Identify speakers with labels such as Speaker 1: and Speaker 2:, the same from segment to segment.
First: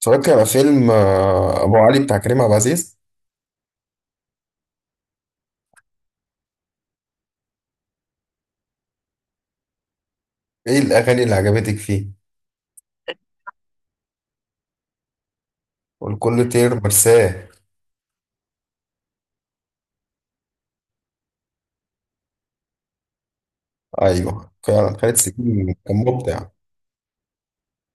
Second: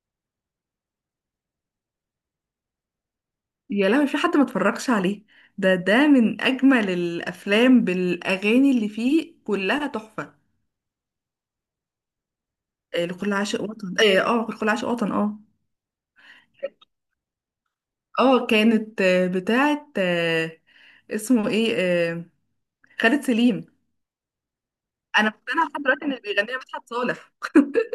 Speaker 1: اتفرجت على فيلم أبو علي بتاع كريم عبد العزيز.
Speaker 2: يا لهوي في حد ما اتفرجش عليه. ده من اجمل الافلام بالاغاني اللي فيه كلها تحفه.
Speaker 1: إيه الأغاني اللي عجبتك فيه؟
Speaker 2: لكل عاشق وطن، لكل عاشق وطن،
Speaker 1: والكل طير مرساه.
Speaker 2: اه كانت بتاعه، اسمه ايه؟ خالد سليم.
Speaker 1: أيوه فعلا خالد
Speaker 2: انا مقتنعه
Speaker 1: سليم
Speaker 2: لحد
Speaker 1: كان
Speaker 2: دلوقتي ان اللي
Speaker 1: مبدع.
Speaker 2: بيغنيها مدحت صالح.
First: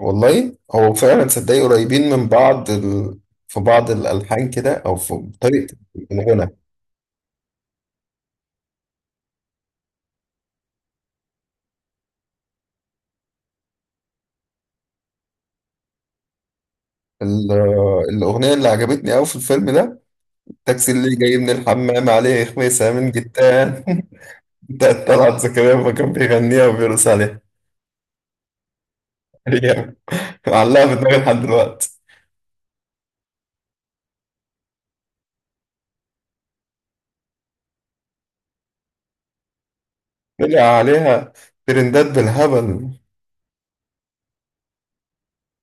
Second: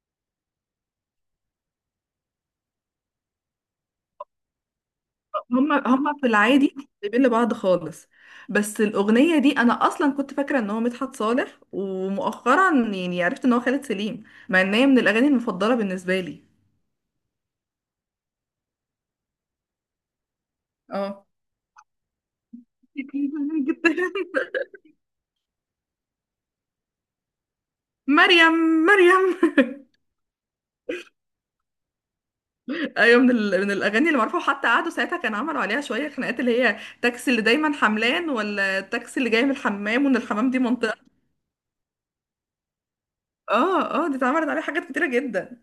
Speaker 1: والله هو فعلا صدقني قريبين من بعض في بعض الألحان كده أو في
Speaker 2: هم
Speaker 1: طريقة
Speaker 2: هم في
Speaker 1: الغنى.
Speaker 2: العادي، سايبين لبعض خالص. بس الاغنيه دي انا اصلا كنت فاكره ان هو مدحت صالح، ومؤخرا يعني عرفت ان هو خالد سليم، مع ان هي من الاغاني المفضله بالنسبه لي.
Speaker 1: الأغنية اللي عجبتني أوي في الفيلم ده التاكسي اللي
Speaker 2: اه.
Speaker 1: جاي من الحمام عليه خميسة من جتان
Speaker 2: جدا.
Speaker 1: بتاعت طلعت زكريا ما كان بيغنيها وبيرقص عليها.
Speaker 2: مريم، مريم.
Speaker 1: هي معلقة في دماغي لحد دلوقتي.
Speaker 2: ايوه، من من الاغاني اللي معروفه، وحتى قعدوا ساعتها كان عملوا عليها شويه خناقات، اللي هي التاكسي اللي دايما حملان ولا التاكسي اللي جاي من الحمام، وان الحمام دي
Speaker 1: طلع
Speaker 2: منطقه.
Speaker 1: عليها ترندات بالهبل.
Speaker 2: اه اه، دي اتعملت عليها حاجات كتيره جدا.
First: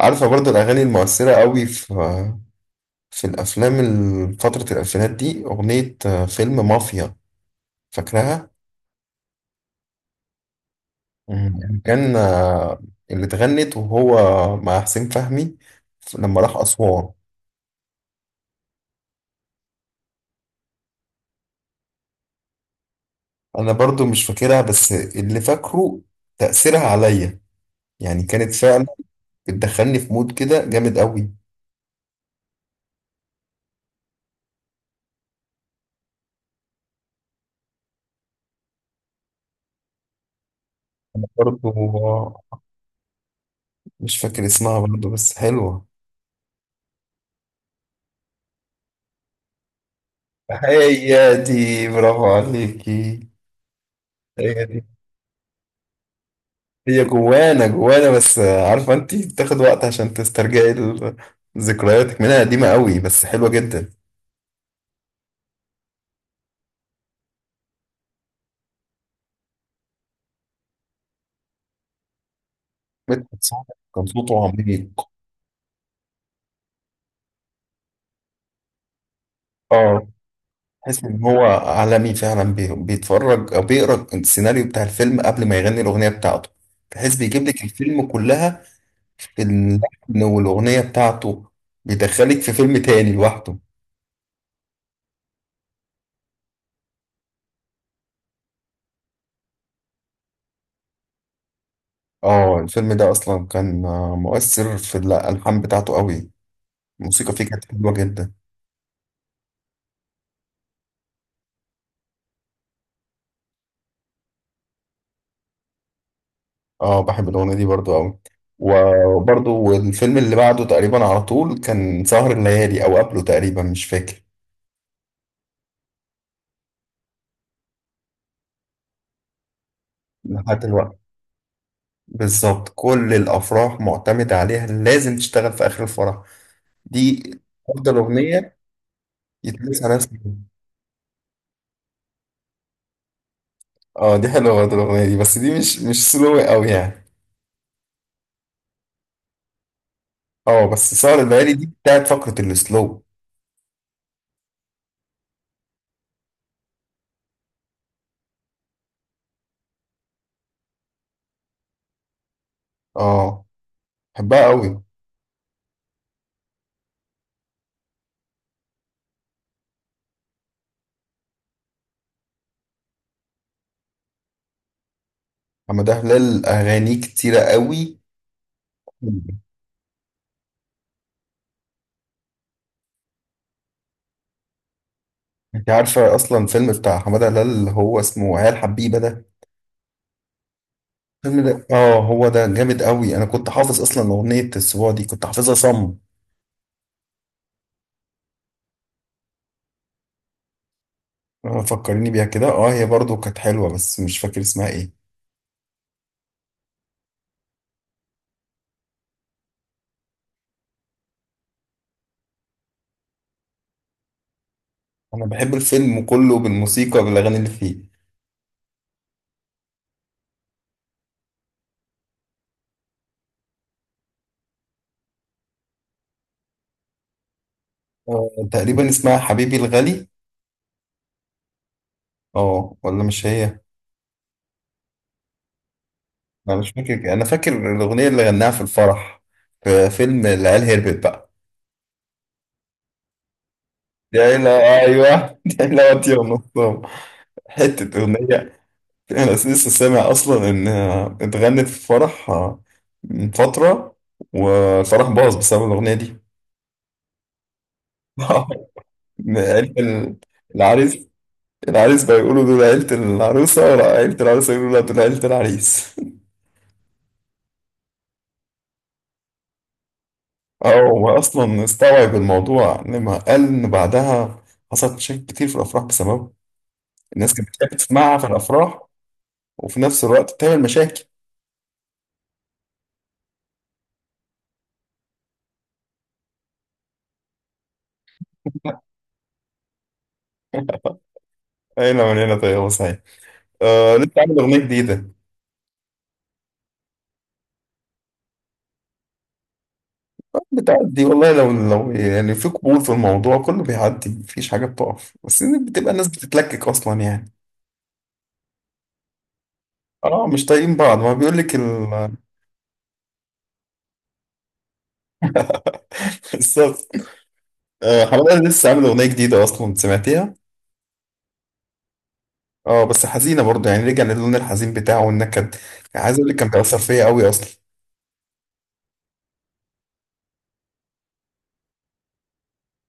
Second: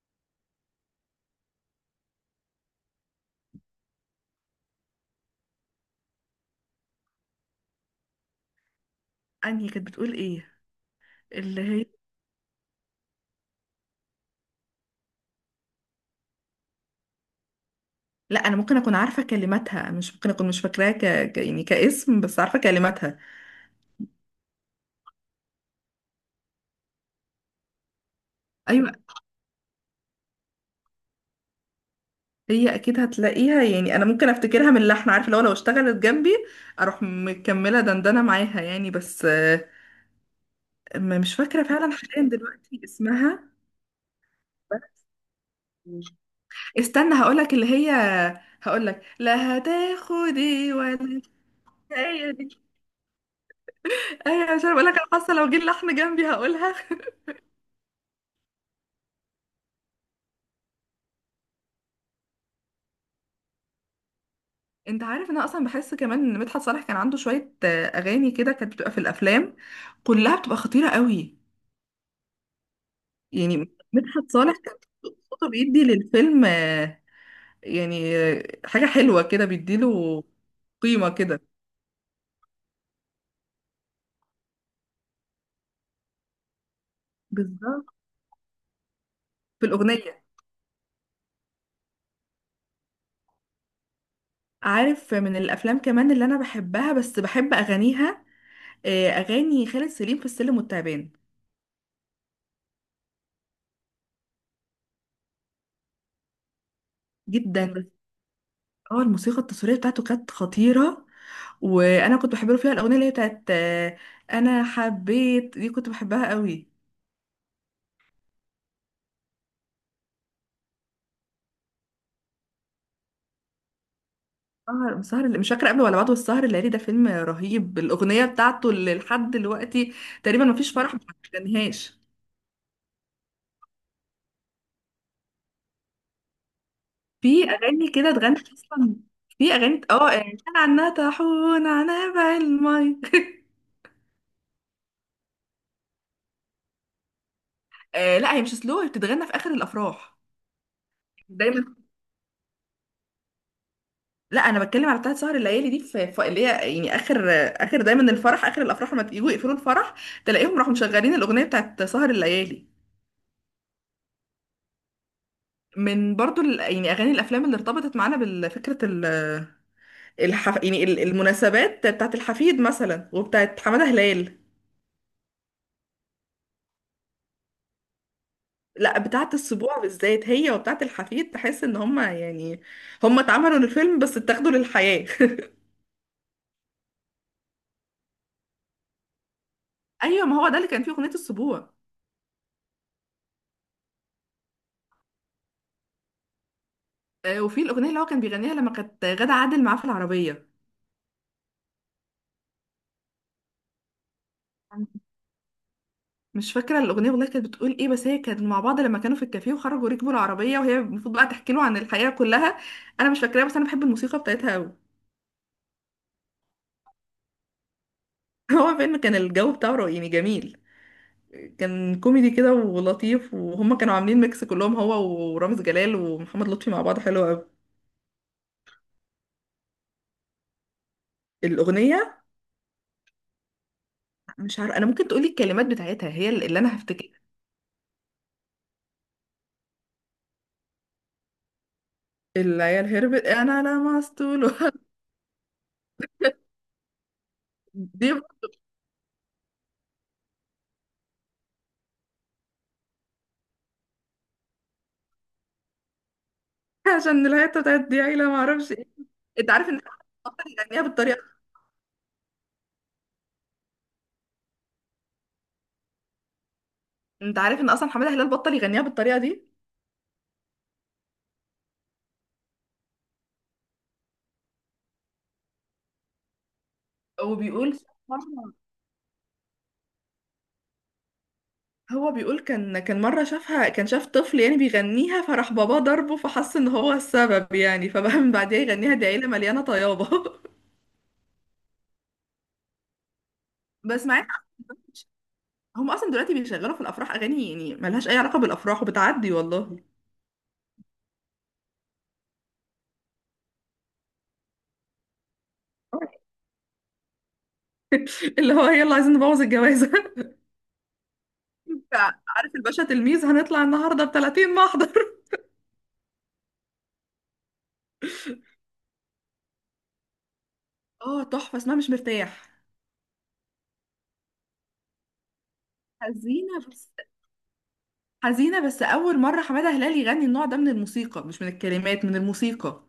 Speaker 1: عارفة برضه الأغاني المؤثرة قوي في الأفلام فترة الألفينات دي أغنية فيلم مافيا. فاكرها؟
Speaker 2: انهي كانت بتقول ايه؟ اللي هي،
Speaker 1: كان اللي اتغنت وهو مع حسين فهمي لما راح أسوان.
Speaker 2: لا انا ممكن اكون عارفه كلماتها، مش ممكن اكون مش فاكراها يعني كاسم، بس عارفه كلماتها.
Speaker 1: أنا برضه مش فاكرها بس اللي فاكره تأثيرها عليا، يعني كانت فعلا
Speaker 2: ايوه.
Speaker 1: بتدخلني في مود كده جامد قوي.
Speaker 2: هي اكيد هتلاقيها، يعني انا ممكن افتكرها من اللحن، عارفه لو اشتغلت جنبي اروح مكمله دندنه معاها يعني. بس
Speaker 1: أنا
Speaker 2: مش فاكرة
Speaker 1: برضه
Speaker 2: فعلا حاليا دلوقتي اسمها.
Speaker 1: مش فاكر اسمها برضه بس حلوة.
Speaker 2: بس استنى هقولك اللي هي، هقولك لا هتاخدي ولا هتاخدي.
Speaker 1: هي دي، برافو
Speaker 2: ايوه، مش
Speaker 1: عليكي. هي
Speaker 2: عارفه
Speaker 1: دي.
Speaker 2: اقولك، انا حاسه لو جه اللحن جنبي هقولها.
Speaker 1: هي جوانا جوانا، بس عارفة انت بتاخد وقت عشان تسترجعي ذكرياتك منها قديمة قوي بس حلوة جدا.
Speaker 2: انت عارف إن انا اصلا بحس كمان ان مدحت صالح كان عنده شويه اغاني كده كانت بتبقى في الافلام كلها بتبقى خطيره قوي.
Speaker 1: مدحت
Speaker 2: يعني
Speaker 1: صالح كان
Speaker 2: مدحت
Speaker 1: صوته
Speaker 2: صالح كان
Speaker 1: عميق.
Speaker 2: صوته بيدي للفيلم، يعني حاجه حلوه كده
Speaker 1: اه،
Speaker 2: بيديله
Speaker 1: تحس
Speaker 2: قيمه
Speaker 1: ان هو
Speaker 2: كده.
Speaker 1: عالمي فعلا بيتفرج او بيقرا السيناريو بتاع الفيلم قبل ما يغني الاغنية بتاعته. تحس بيجيب لك
Speaker 2: بالظبط،
Speaker 1: الفيلم كلها
Speaker 2: في
Speaker 1: باللحن
Speaker 2: الاغنيه.
Speaker 1: والاغنية بتاعته. بيدخلك في فيلم تاني لوحده.
Speaker 2: عارف من الافلام كمان اللي انا بحبها بس بحب اغانيها، اغاني خالد سليم في السلم والتعبان.
Speaker 1: اه، الفيلم ده اصلا كان مؤثر في الالحان بتاعته قوي. الموسيقى فيه كانت
Speaker 2: جدا. بس
Speaker 1: حلوه جدا.
Speaker 2: اه، الموسيقى التصويريه بتاعته كانت خطيره. وانا كنت بحب له فيها الاغنيه اللي هي بتاعت انا حبيت دي كنت بحبها قوي.
Speaker 1: اه، بحب الاغنيه دي برضو قوي، وبرضو الفيلم اللي بعده تقريبا على طول كان سهر الليالي او قبله تقريبا مش فاكر.
Speaker 2: سهر مش فاكره قبل ولا بعد، والسهر الليالي ده فيلم رهيب، الاغنيه بتاعته اللي لحد دلوقتي تقريبا
Speaker 1: لحد
Speaker 2: مفيش فرح
Speaker 1: دلوقتي
Speaker 2: ما غنيهاش.
Speaker 1: بالظبط كل الافراح معتمده عليها، لازم تشتغل في اخر الفرح. دي
Speaker 2: في اغاني
Speaker 1: افضل
Speaker 2: كده اتغنت
Speaker 1: اغنيه
Speaker 2: اصلا. في اغاني
Speaker 1: يتلبس عليها
Speaker 2: اه
Speaker 1: سلو.
Speaker 2: كان عنها طاحون عنها بعلمي.
Speaker 1: اه، دي حلوه برضو الاغنيه دي، بس دي مش سلو قوي يعني.
Speaker 2: آه لا، هي مش سلو، هي بتتغنى في اخر الافراح
Speaker 1: اه بس سهر الليالي
Speaker 2: دايما.
Speaker 1: دي بتاعت فقره السلو.
Speaker 2: لا انا بتكلم على بتاعت سهر الليالي دي، اللي هي يعني اخر دايما الفرح، اخر الافراح لما يجوا يقفلوا الفرح تلاقيهم راحوا مشغلين الاغنيه بتاعت سهر الليالي.
Speaker 1: اه بحبها قوي.
Speaker 2: من برضو يعني اغاني الافلام اللي ارتبطت معانا بالفكره، يعني المناسبات بتاعت الحفيد مثلا، وبتاعت حماده هلال.
Speaker 1: حمادة هلال أغانيه كتيرة قوي.
Speaker 2: لا، بتاعت السبوع بالذات هي وبتاعت الحفيد، تحس ان هما يعني هما اتعملوا للفيلم بس اتاخدوا للحياه.
Speaker 1: أنت عارفة أصلا الفيلم بتاع حمادة هلال اللي هو اسمه عيال حبيبة ده؟
Speaker 2: ايوه، ما هو ده اللي كان فيه اغنيه
Speaker 1: الفيلم ده
Speaker 2: السبوع.
Speaker 1: هو ده جامد قوي، أنا كنت حافظ أصلا أغنية السبوع دي، كنت حافظها صم.
Speaker 2: وفي الاغنيه اللي هو كان بيغنيها لما كانت غادة عادل معاه في العربيه.
Speaker 1: فكرني بيها كده، هي برضو كانت حلوة بس مش فاكر اسمها إيه.
Speaker 2: مش فاكره الاغنيه والله، كانت بتقول ايه؟ بس هي كانت مع بعض لما كانوا في الكافيه، وخرجوا ركبوا العربيه، وهي المفروض بقى تحكي له عن الحياه كلها. انا مش فاكراها، بس انا بحب الموسيقى بتاعتها قوي.
Speaker 1: أنا بحب الفيلم كله بالموسيقى بالأغاني اللي فيه.
Speaker 2: هو فيلم كان الجو بتاعه رائع، يعني جميل. كان كوميدي كده ولطيف، وهم كانوا عاملين ميكس كلهم، هو ورامز جلال ومحمد لطفي مع بعض، حلو قوي.
Speaker 1: تقريبا اسمها حبيبي الغالي.
Speaker 2: الاغنيه،
Speaker 1: ولا مش هي.
Speaker 2: مش عارفه، انا ممكن تقولي الكلمات بتاعتها هي
Speaker 1: أنا
Speaker 2: اللي
Speaker 1: مش
Speaker 2: انا
Speaker 1: فاكر،
Speaker 2: هفتكرها.
Speaker 1: أنا فاكر الأغنية اللي غناها في الفرح في فيلم العيال هربت بقى.
Speaker 2: العيال هربت، انا لمست
Speaker 1: يا إلى.
Speaker 2: له.
Speaker 1: أيوه يا إلى وطي ونصام. حتة
Speaker 2: دي.
Speaker 1: أغنية. أنا لسه سامع أصلا إن اتغنت في فرح من فترة، والفرح باظ بسبب الأغنية دي.
Speaker 2: عشان الهيطه بتاعت دي عيله ما اعرفش ايه. انت عارف
Speaker 1: عيلة
Speaker 2: ان حماده بطل يغنيها
Speaker 1: العريس.
Speaker 2: بالطريقه.
Speaker 1: العريس بقى يقولوا دول عيلة العروسة، ولا عيلة العروسة يقولوا لا دول عيلة العريس.
Speaker 2: انت عارف ان اصلا حماده هلال بطل يغنيها بالطريقه دي،
Speaker 1: اه، هو أصلا استوعب الموضوع لما قال إن بعدها حصلت مشاكل كتير في الأفراح بسببه. الناس كانت بتحب
Speaker 2: وبيقول
Speaker 1: تسمعها في
Speaker 2: مرة-
Speaker 1: الأفراح وفي نفس الوقت بتعمل مشاكل.
Speaker 2: هو بيقول كان مره شافها، كان شاف طفل يعني بيغنيها، فراح باباه ضربه، فحس ان هو السبب يعني، فبقى من بعديها يغنيها: دي عيله مليانه طيابه.
Speaker 1: أين من هنا طيب. يا. آه،
Speaker 2: بس
Speaker 1: لسه
Speaker 2: مع إن
Speaker 1: عامل أغنية جديدة.
Speaker 2: هم اصلا دلوقتي بيشغلوا في الافراح اغاني يعني ملهاش اي علاقه بالافراح، وبتعدي والله.
Speaker 1: آه، بتعدي والله، لو يعني في قبول في الموضوع كله بيعدي، مفيش حاجة بتقف، بس إن بتبقى الناس بتتلكك أصلا يعني.
Speaker 2: اللي هو يلا عايزين نبوظ الجوازه.
Speaker 1: اه، مش طايقين بعض ما بيقول لك
Speaker 2: عارف الباشا تلميذ هنطلع النهارده ب 30 محضر.
Speaker 1: الصف. آه، حمادة لسه عامل أغنية جديدة أصلا، سمعتيها؟
Speaker 2: اه، تحفة، اسمها مش مرتاح.
Speaker 1: اه بس حزينة برضه، يعني رجع للون الحزين بتاعه والنكد. يعني عايز أقول لك كان
Speaker 2: حزينة
Speaker 1: بيأثر
Speaker 2: بس
Speaker 1: فيا أوي أصلا.
Speaker 2: حزينة بس أول مرة حمادة هلال يغني النوع ده من الموسيقى، مش من الكلمات، من الموسيقى.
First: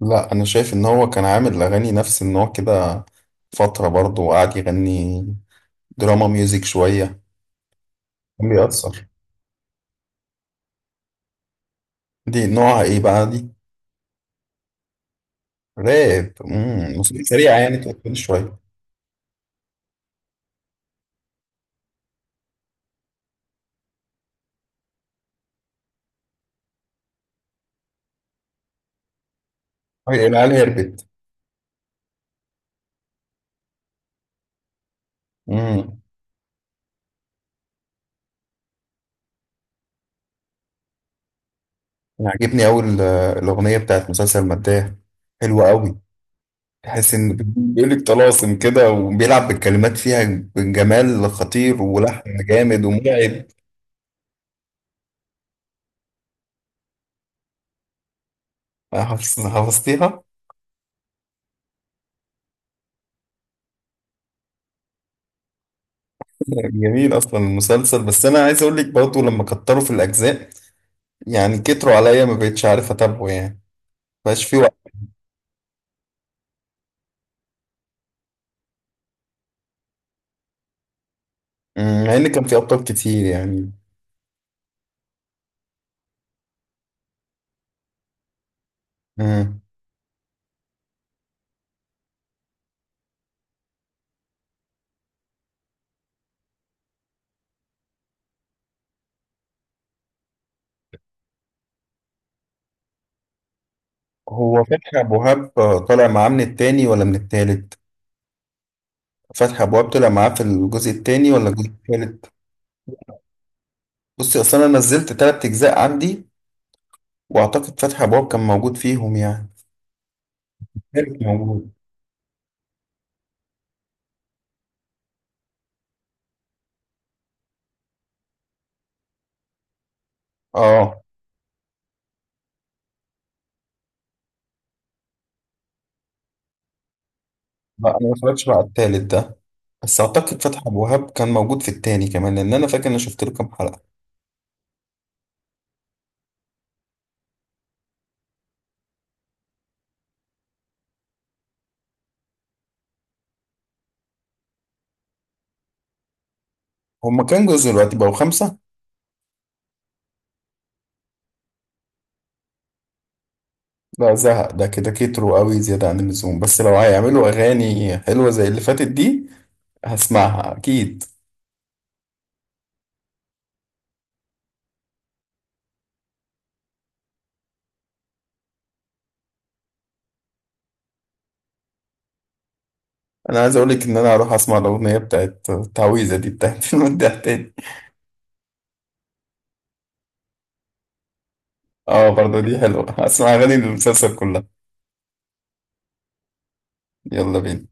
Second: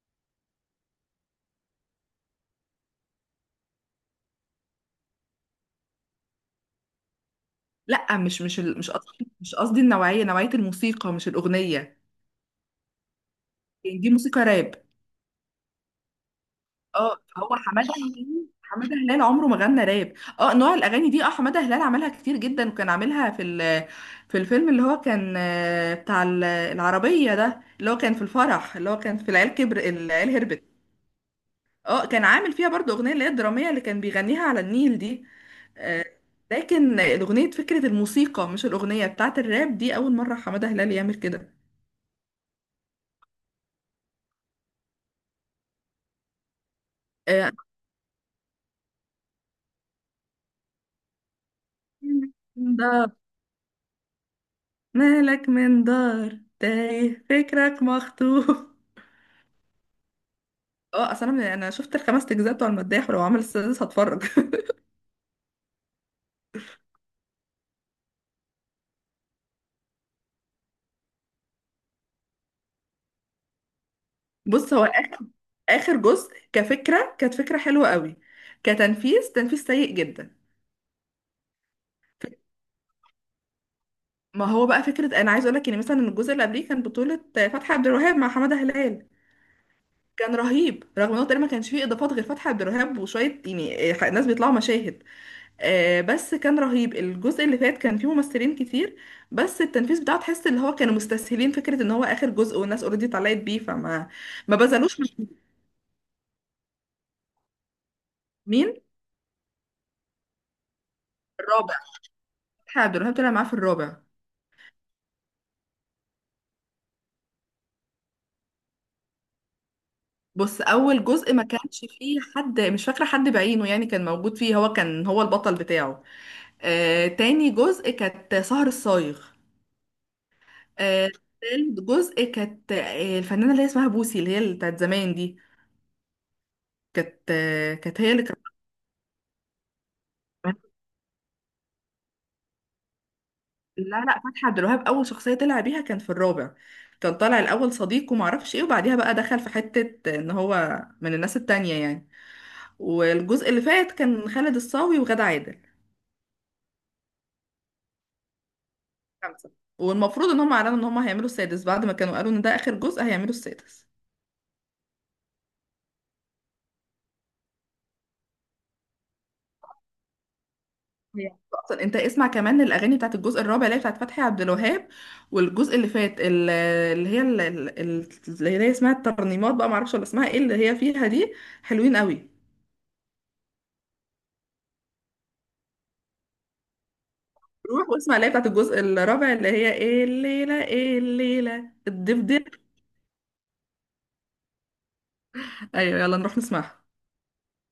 Speaker 1: لا، أنا شايف إن هو كان عامل أغاني نفس النوع كده فترة برضه، وقعد يغني دراما ميوزك شوية.
Speaker 2: لا،
Speaker 1: كان
Speaker 2: مش
Speaker 1: بيأثر.
Speaker 2: قصدي مش قصدي النوعية الموسيقى، مش الأغنية.
Speaker 1: دي نوعها إيه بقى دي؟
Speaker 2: يعني دي موسيقى راب.
Speaker 1: راب.
Speaker 2: اه،
Speaker 1: موسيقى
Speaker 2: هو
Speaker 1: سريعة يعني
Speaker 2: حمادة
Speaker 1: تقفل
Speaker 2: هلال
Speaker 1: شوية.
Speaker 2: حمادة هلال عمره ما غنى راب. اه، نوع الأغاني دي، اه حمادة هلال عملها كتير جدا، وكان عاملها في الفيلم اللي هو كان، بتاع العربية ده، اللي هو كان في الفرح، اللي هو كان في
Speaker 1: أه،
Speaker 2: العيال
Speaker 1: العيال
Speaker 2: هربت.
Speaker 1: هربت.
Speaker 2: اه، كان عامل فيها برضو اغنيه اللي هي الدراميه اللي كان بيغنيها على النيل دي.
Speaker 1: امم.
Speaker 2: آه، لكن الاغنيه فكره الموسيقى، مش الاغنيه بتاعت الراب دي، اول مره حماده هلال يعمل كده.
Speaker 1: عاجبني أوي الأغنية بتاعت مسلسل مداح، حلوة أوي. تحس إن
Speaker 2: آه،
Speaker 1: بيقول لك طلاسم كده وبيلعب بالكلمات فيها بجمال خطير ولحن
Speaker 2: من
Speaker 1: جامد
Speaker 2: دار
Speaker 1: ومرعب.
Speaker 2: مالك، من دار تايه فكرك مخطوف.
Speaker 1: حفظتيها؟
Speaker 2: اه، اصل انا شفت الخمس اجزاء بتوع المداح، ولو عمل السادس هتفرج.
Speaker 1: جميل أصلا المسلسل، بس أنا عايز أقول لك برضه لما كتروا في الأجزاء، يعني كتروا عليا ما بقتش عارف أتابعه يعني، مبقاش في
Speaker 2: بص،
Speaker 1: وقت.
Speaker 2: هو اخر جزء كفكره كانت فكره حلوه قوي، تنفيذ سيء جدا.
Speaker 1: مع إن كان في أبطال كتير يعني.
Speaker 2: ما هو بقى فكره، انا عايز اقول لك ان مثلا الجزء اللي قبليه كان بطوله فتحي عبد الوهاب مع حماده هلال.
Speaker 1: مم.
Speaker 2: كان رهيب، رغم انه تقريبا ما كانش فيه اضافات غير فتحي عبد الوهاب وشويه يعني ناس بيطلعوا مشاهد. بس كان رهيب، الجزء اللي فات كان فيه ممثلين كتير، بس التنفيذ بتاعه تحس اللي هو كانوا مستسهلين فكره ان هو اخر جزء والناس اوريدي طلعت بيه، فما ما
Speaker 1: هو فتحي
Speaker 2: بذلوش مش.
Speaker 1: أبو وهاب طالع معاه من التاني ولا من التالت؟
Speaker 2: مين؟
Speaker 1: فتحي أبو وهاب طلع معاه في الجزء التاني ولا الجزء
Speaker 2: الرابع.
Speaker 1: التالت؟
Speaker 2: فتحي عبد الوهاب طلع معاه في الرابع.
Speaker 1: بصي، أصل أنا نزلت تلات أجزاء عندي، وأعتقد فتحي أبو وهاب كان موجود فيهم يعني.
Speaker 2: بص، اول
Speaker 1: التالت
Speaker 2: جزء ما
Speaker 1: موجود.
Speaker 2: كانش فيه حد، مش فاكره حد بعينه يعني كان موجود فيه، هو كان هو البطل بتاعه. تاني جزء كانت سهر الصايغ.
Speaker 1: آه،
Speaker 2: آه، تالت جزء كانت الفنانة اللي هي اسمها بوسي، اللي بتاعت زمان دي، كانت آه،
Speaker 1: لا أنا
Speaker 2: كانت
Speaker 1: ما
Speaker 2: هي اللي كانت.
Speaker 1: اتفرجتش بقى على التالت ده، بس أعتقد فتحي أبو وهاب كان موجود في التاني كمان، لأن أنا فاكر إن أنا شفت له كام حلقة.
Speaker 2: لا لا، فتحي عبد الوهاب أول شخصية طلع بيها كان في الرابع. كان طالع الأول صديق ومعرفش ايه، وبعديها بقى دخل في حتة إن هو من الناس التانية يعني. والجزء اللي فات كان خالد الصاوي وغادة عادل.
Speaker 1: هما كام جزء دلوقتي، بقوا خمسة؟
Speaker 2: خمسة. والمفروض إن هم أعلنوا إن هم هيعملوا السادس، بعد ما كانوا قالوا إن ده آخر جزء هيعملوا السادس.
Speaker 1: لا، زهق ده كده، كتروا قوي زيادة عن اللزوم، بس لو هيعملوا أغاني حلوة زي اللي فاتت دي هسمعها أكيد.
Speaker 2: هي اصلا انت اسمع كمان الاغاني بتاعت الجزء الرابع اللي هي بتاعت فتحي عبد الوهاب، والجزء اللي فات اللي هي اسمها الترنيمات بقى، معرفش ولا اسمها ايه اللي هي فيها دي، حلوين قوي.
Speaker 1: انا عايز اقولك ان انا هروح اسمع الاغنيه بتاعت التعويذه دي بتاعت المداح تاني.
Speaker 2: روح واسمع اللي هي بتاعت الجزء الرابع، اللي هي ايه الليله، ايه الليله
Speaker 1: اه، برضه
Speaker 2: الدبدب.
Speaker 1: دي حلوه، هسمع اغاني المسلسل كلها.
Speaker 2: ايوه، يلا نروح نسمعها.
Speaker 1: يلا بينا.